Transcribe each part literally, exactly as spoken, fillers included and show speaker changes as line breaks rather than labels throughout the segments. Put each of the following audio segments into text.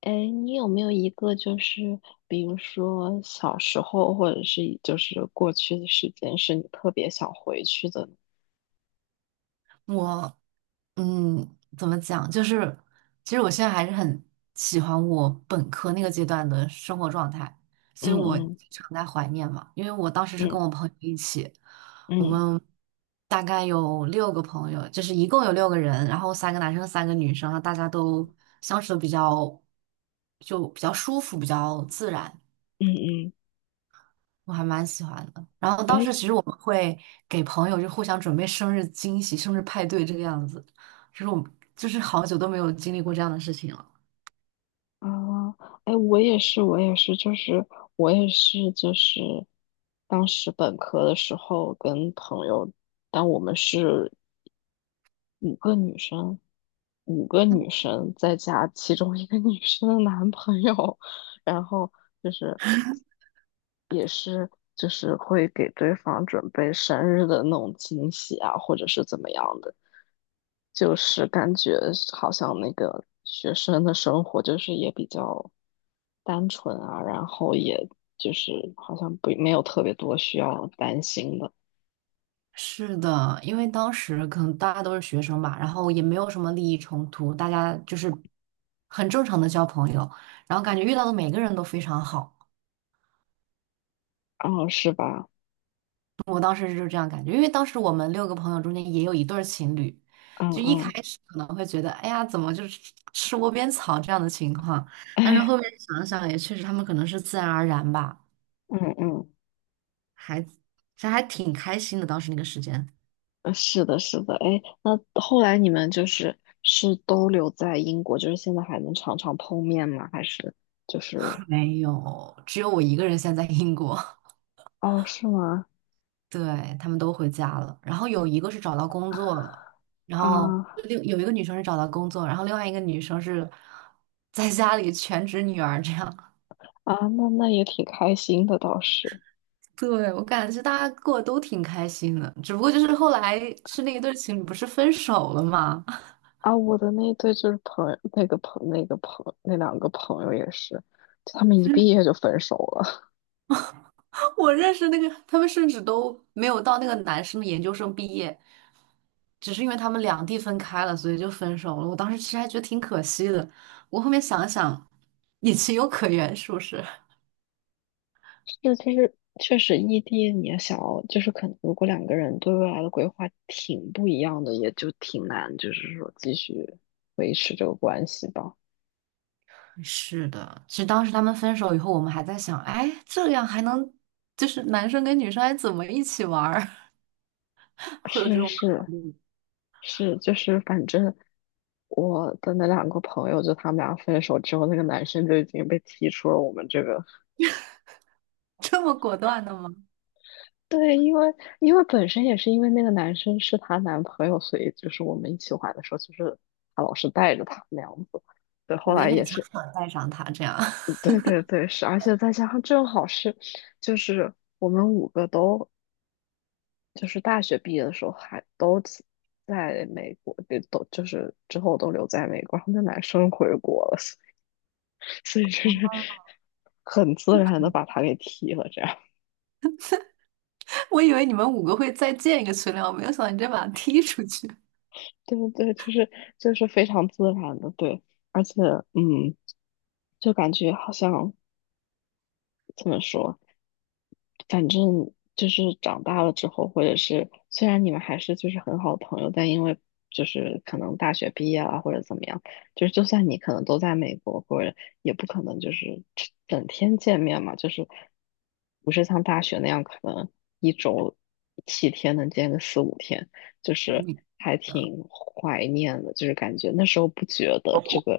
哎，你有没有一个就是，比如说小时候，或者是就是过去的时间，是你特别想回去的呢？
我嗯，怎么讲？就是其实我现在还是很喜欢我本科那个阶段的生活状态，
嗯
所以我
嗯
经常在怀念嘛。因为我当时是跟
嗯
我朋友一起，我
嗯
们大概有六个朋友，就是一共有六个人，然后三个男生，三个女生，然后大家都相处的比较就比较舒服，比较自然。
嗯嗯。
我还蛮喜欢的。然后当
哎。
时其实我们会给朋友就互相准备生日惊喜、生日派对这个样子，就是我们就是好久都没有经历过这样的事情了。
啊，哎，我也是，我也是，就是我也是，就是当时本科的时候跟朋友，但我们是五个女生，五个女生再加其中一个女生的男朋友，然后就是。也是就是会给对方准备生日的那种惊喜啊，或者是怎么样的，就是感觉好像那个学生的生活就是也比较单纯啊，然后也就是好像不没有特别多需要担心的。
是的，因为当时可能大家都是学生吧，然后也没有什么利益冲突，大家就是很正常的交朋友，然后感觉遇到的每个人都非常好。
哦，是吧？
我当时就是这样感觉，因为当时我们六个朋友中间也有一对儿情侣，
嗯
就一开
嗯，
始可能会觉得，哎呀，怎么就是吃吃窝边草这样的情况，但是
哎，
后面想想也确实，他们可能是自然而然吧，
嗯嗯。
还这还挺开心的。当时那个时间
呃是的，是的，哎，那后来你们就是是都留在英国，就是现在还能常常碰面吗？还是就是。
没有，只有我一个人现在在英国，
哦，是吗？
对，他们都回家了，然后有一个是找到工作了，然后
啊
另有一个女生是找到工作，然后另外一个女生是在家里全职女儿这样。
啊，那那也挺开心的，倒是。
对，我感觉大家过得都挺开心的，只不过就是后来是那一对情侣不是分手了嘛？
啊，我的那对就是朋友，那个朋那个朋那两个朋友也是，他们一毕业就分手了。
我认识那个，他们甚至都没有到那个男生的研究生毕业，只是因为他们两地分开了，所以就分手了。我当时其实还觉得挺可惜的，我后面想一想也情有可原，是不是？
那其实确实异地，你也想要，就是可能如果两个人对未来的规划挺不一样的，也就挺难，就是说继续维持这个关系吧。
是的，其实当时他们分手以后，我们还在想，哎，这样还能就是男生跟女生还怎么一起玩儿 会有这
是
种考
是
虑，
是，就是反正我的那两个朋友，就他们俩分手之后，那个男生就已经被踢出了我们这个。
这么果断的吗？
对，因为因为本身也是因为那个男生是她男朋友，所以就是我们一起玩的时候，就是她老是带着他那样子。对，后
勉
来也
勉强
是，
强带上他这样。
嗯对对对，是，而且再加上正好是，就是我们五个都就是大学毕业的时候还都在在美国，对，都就是之后都留在美国，然后那男生回国了，所以所以就是很自然的把他给踢了，这样。
我以为你们五个会再建一个群聊，我没有想到你直接把他踢出去。
对对，对，就是就是非常自然的，对，而且嗯，就感觉好像怎么说，反正就是长大了之后，或者是虽然你们还是就是很好的朋友，但因为就是可能大学毕业了或者怎么样，就是就算你可能都在美国，或者也不可能就是整天见面嘛，就是不是像大学那样可能一周七天能见个四五天，就是
你
还挺怀念的，就是感觉那时候不觉得这个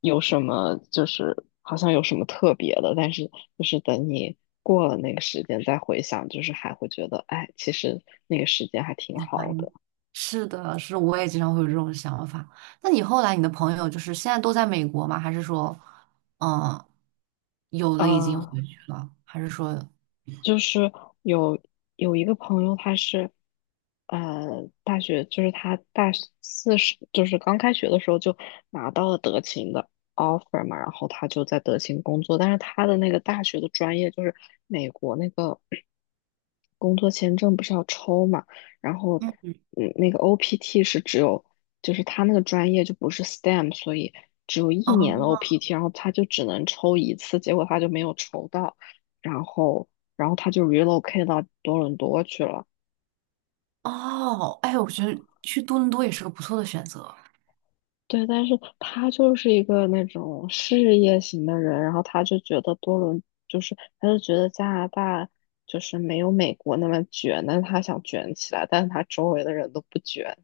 有什么就是好像有什么特别的，但是就是等你过了那个时间再回想，就是还会觉得，哎，其实那个时间还挺好的。
是的，是的我也经常会有这种想法。那你后来你的朋友就是现在都在美国吗？还是说，嗯，有
啊。
的已经回
呃
去了，还是说？
就是有有一个朋友，他是呃大学，就是他大四时，就是刚开学的时候就拿到了德勤的 offer 嘛，然后他就在德勤工作，但是他的那个大学的专业就是美国那个工作签证不是要抽嘛，然后
嗯，
嗯那个 O P T 是只有就是他那个专业就不是 STEM，所以只有一
哦
年的 O P T，然后他就只能抽一次，结果他就没有抽到。然后然后他就 relocate 到多伦多去了。
哦，哎，我觉得去多伦多也是个不错的选择。
对，但是他就是一个那种事业型的人，然后他就觉得多伦就是他就觉得加拿大就是没有美国那么卷，但是他想卷起来，但是他周围的人都不卷，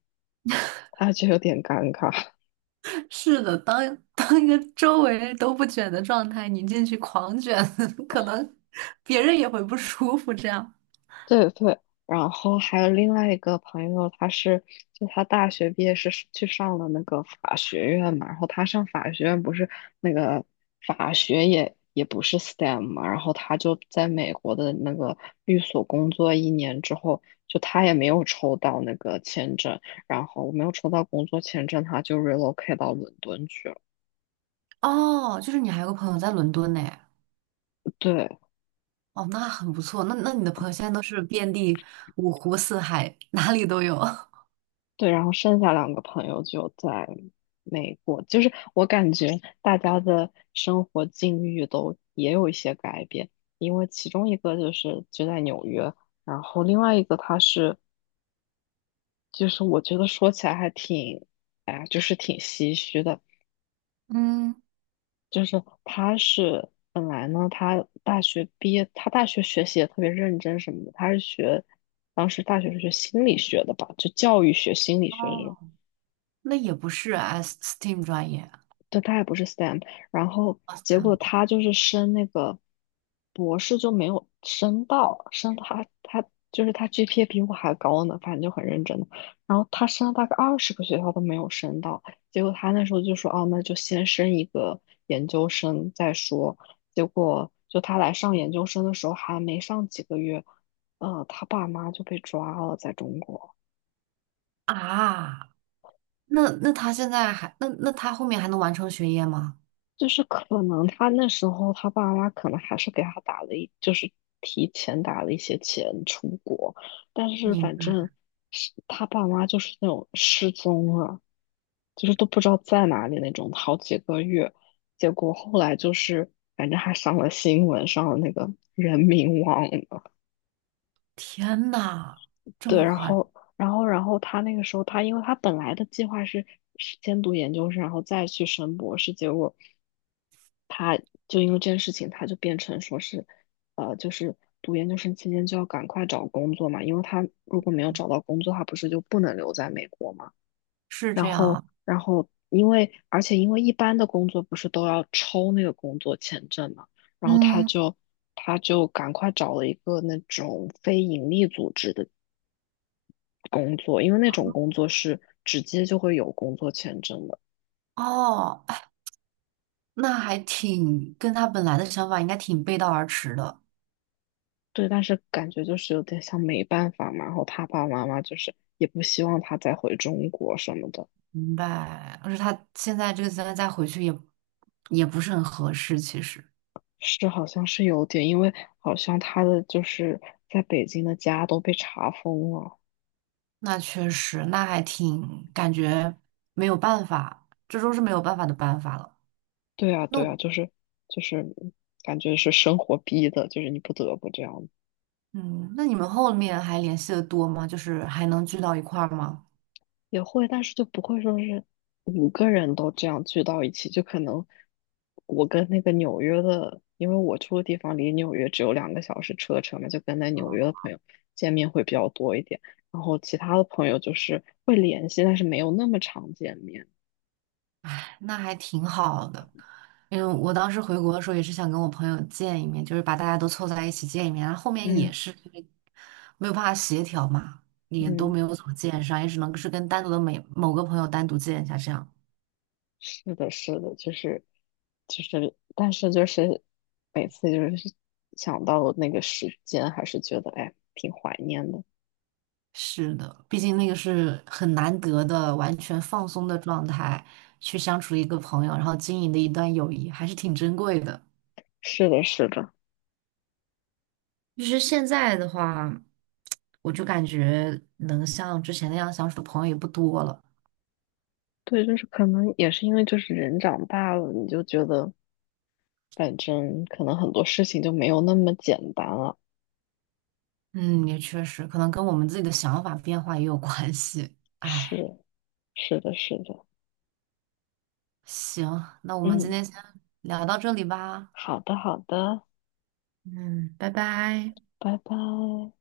他就有点尴尬。
是的，当 当一个周围人都不卷的状态，你进去狂卷，可能别人也会不舒服这样。
对对，然后还有另外一个朋友，他是就他大学毕业是去上了那个法学院嘛，然后他上法学院不是那个法学也也不是 STEM 嘛，然后他就在美国的那个律所工作一年之后，就他也没有抽到那个签证，然后我没有抽到工作签证，他就 relocate 到伦敦去了。
哦，就是你还有个朋友在伦敦呢。
对。
哦，那很不错。那那你的朋友现在都是遍地五湖四海，哪里都有。
对，然后剩下两个朋友就在美国，就是我感觉大家的生活境遇都也有一些改变，因为其中一个就是就在纽约，然后另外一个他是，就是我觉得说起来还挺，哎呀，就是挺唏嘘的，
嗯，
就是他是本来呢，他大学毕业，他大学学习也特别认真什么的，他是学，当时大学是学心理学的吧，就教育学、心理学这种。
哦，那也不是 S STEAM 专业啊。
对，他也不是 STEM，然后
s
结
a
果
m
他就是升那个博士就没有升到，升他他就是他 G P A 比我还高呢，反正就很认真的。然后他升了大概二十个学校都没有升到，结果他那时候就说，哦，那就先升一个研究生再说。结果就他来上研究生的时候还没上几个月，呃，他爸妈就被抓了，在中国。
啊，那那他现在还那那他后面还能完成学业吗？
就是可能他那时候他爸妈可能还是给他打了一，就是提前打了一些钱出国，但是
你们
反正是他爸妈就是那种失踪了，就是都不知道在哪里那种，好几个月，结果后来就是反正还上了新闻，上了那个人民网了。
天呐，这
对，
么
然
夸张？
后然后然后他那个时候他因为他本来的计划是是先读研究生，然后再去升博士，结果。就因为这件事情，他就变成说是，呃，就是读研究生期间就要赶快找工作嘛，因为他如果没有找到工作，他不是就不能留在美国嘛。
是
然
这样
后，
啊？
然后因为而且因为一般的工作不是都要抽那个工作签证嘛，然后他
嗯，
就他就赶快找了一个那种非盈利组织的工作，因为那种工作是直接就会有工作签证的。
哦，哎那还挺跟他本来的想法应该挺背道而驰的。
对，但是感觉就是有点像没办法嘛，然后他爸爸妈妈就是也不希望他再回中国什么的，
明白。而且他现在这个阶段再回去也也不是很合适，其实。
是好像是有点，因为好像他的就是在北京的家都被查封了。
那确实，那还挺感觉没有办法，这都是没有办法的办法了。
对啊，
那
对啊，
我
就是就是感觉是生活逼的，就是你不得不这样
嗯，那你们后面还联系的多吗？就是还能聚到一块儿吗？
也会，但是就不会说是五个人都这样聚到一起，就可能我跟那个纽约的，因为我住的地方离纽约只有两个小时车程嘛，就跟在纽约的朋友见面会比较多一点，然后其他的朋友就是会联系，但是没有那么常见面。
哎，那还挺好的。因为我当时回国的时候也是想跟我朋友见一面，就是把大家都凑在一起见一面，然后后面也
嗯
是因为没有办法协调嘛，也都
嗯，
没有怎么见上，也只能是跟单独的每某个朋友单独见一下这样。
是的，是的，就是就是，但是就是每次就是想到那个时间，还是觉得哎挺怀念的。
是的，毕竟那个是很难得的完全放松的状态，去相处一个朋友，然后经营的一段友谊，还是挺珍贵的。
是的，是的。
就是现在的话，我就感觉能像之前那样相处的朋友也不多了。
对，就是可能也是因为就是人长大了，你就觉得反正可能很多事情就没有那么简单了。
嗯，也确实，可能跟我们自己的想法变化也有关系。哎，
是，是的，是的，
行，那我们今
嗯，
天先聊到这里吧。
好的，好的，
嗯，拜拜。
拜拜。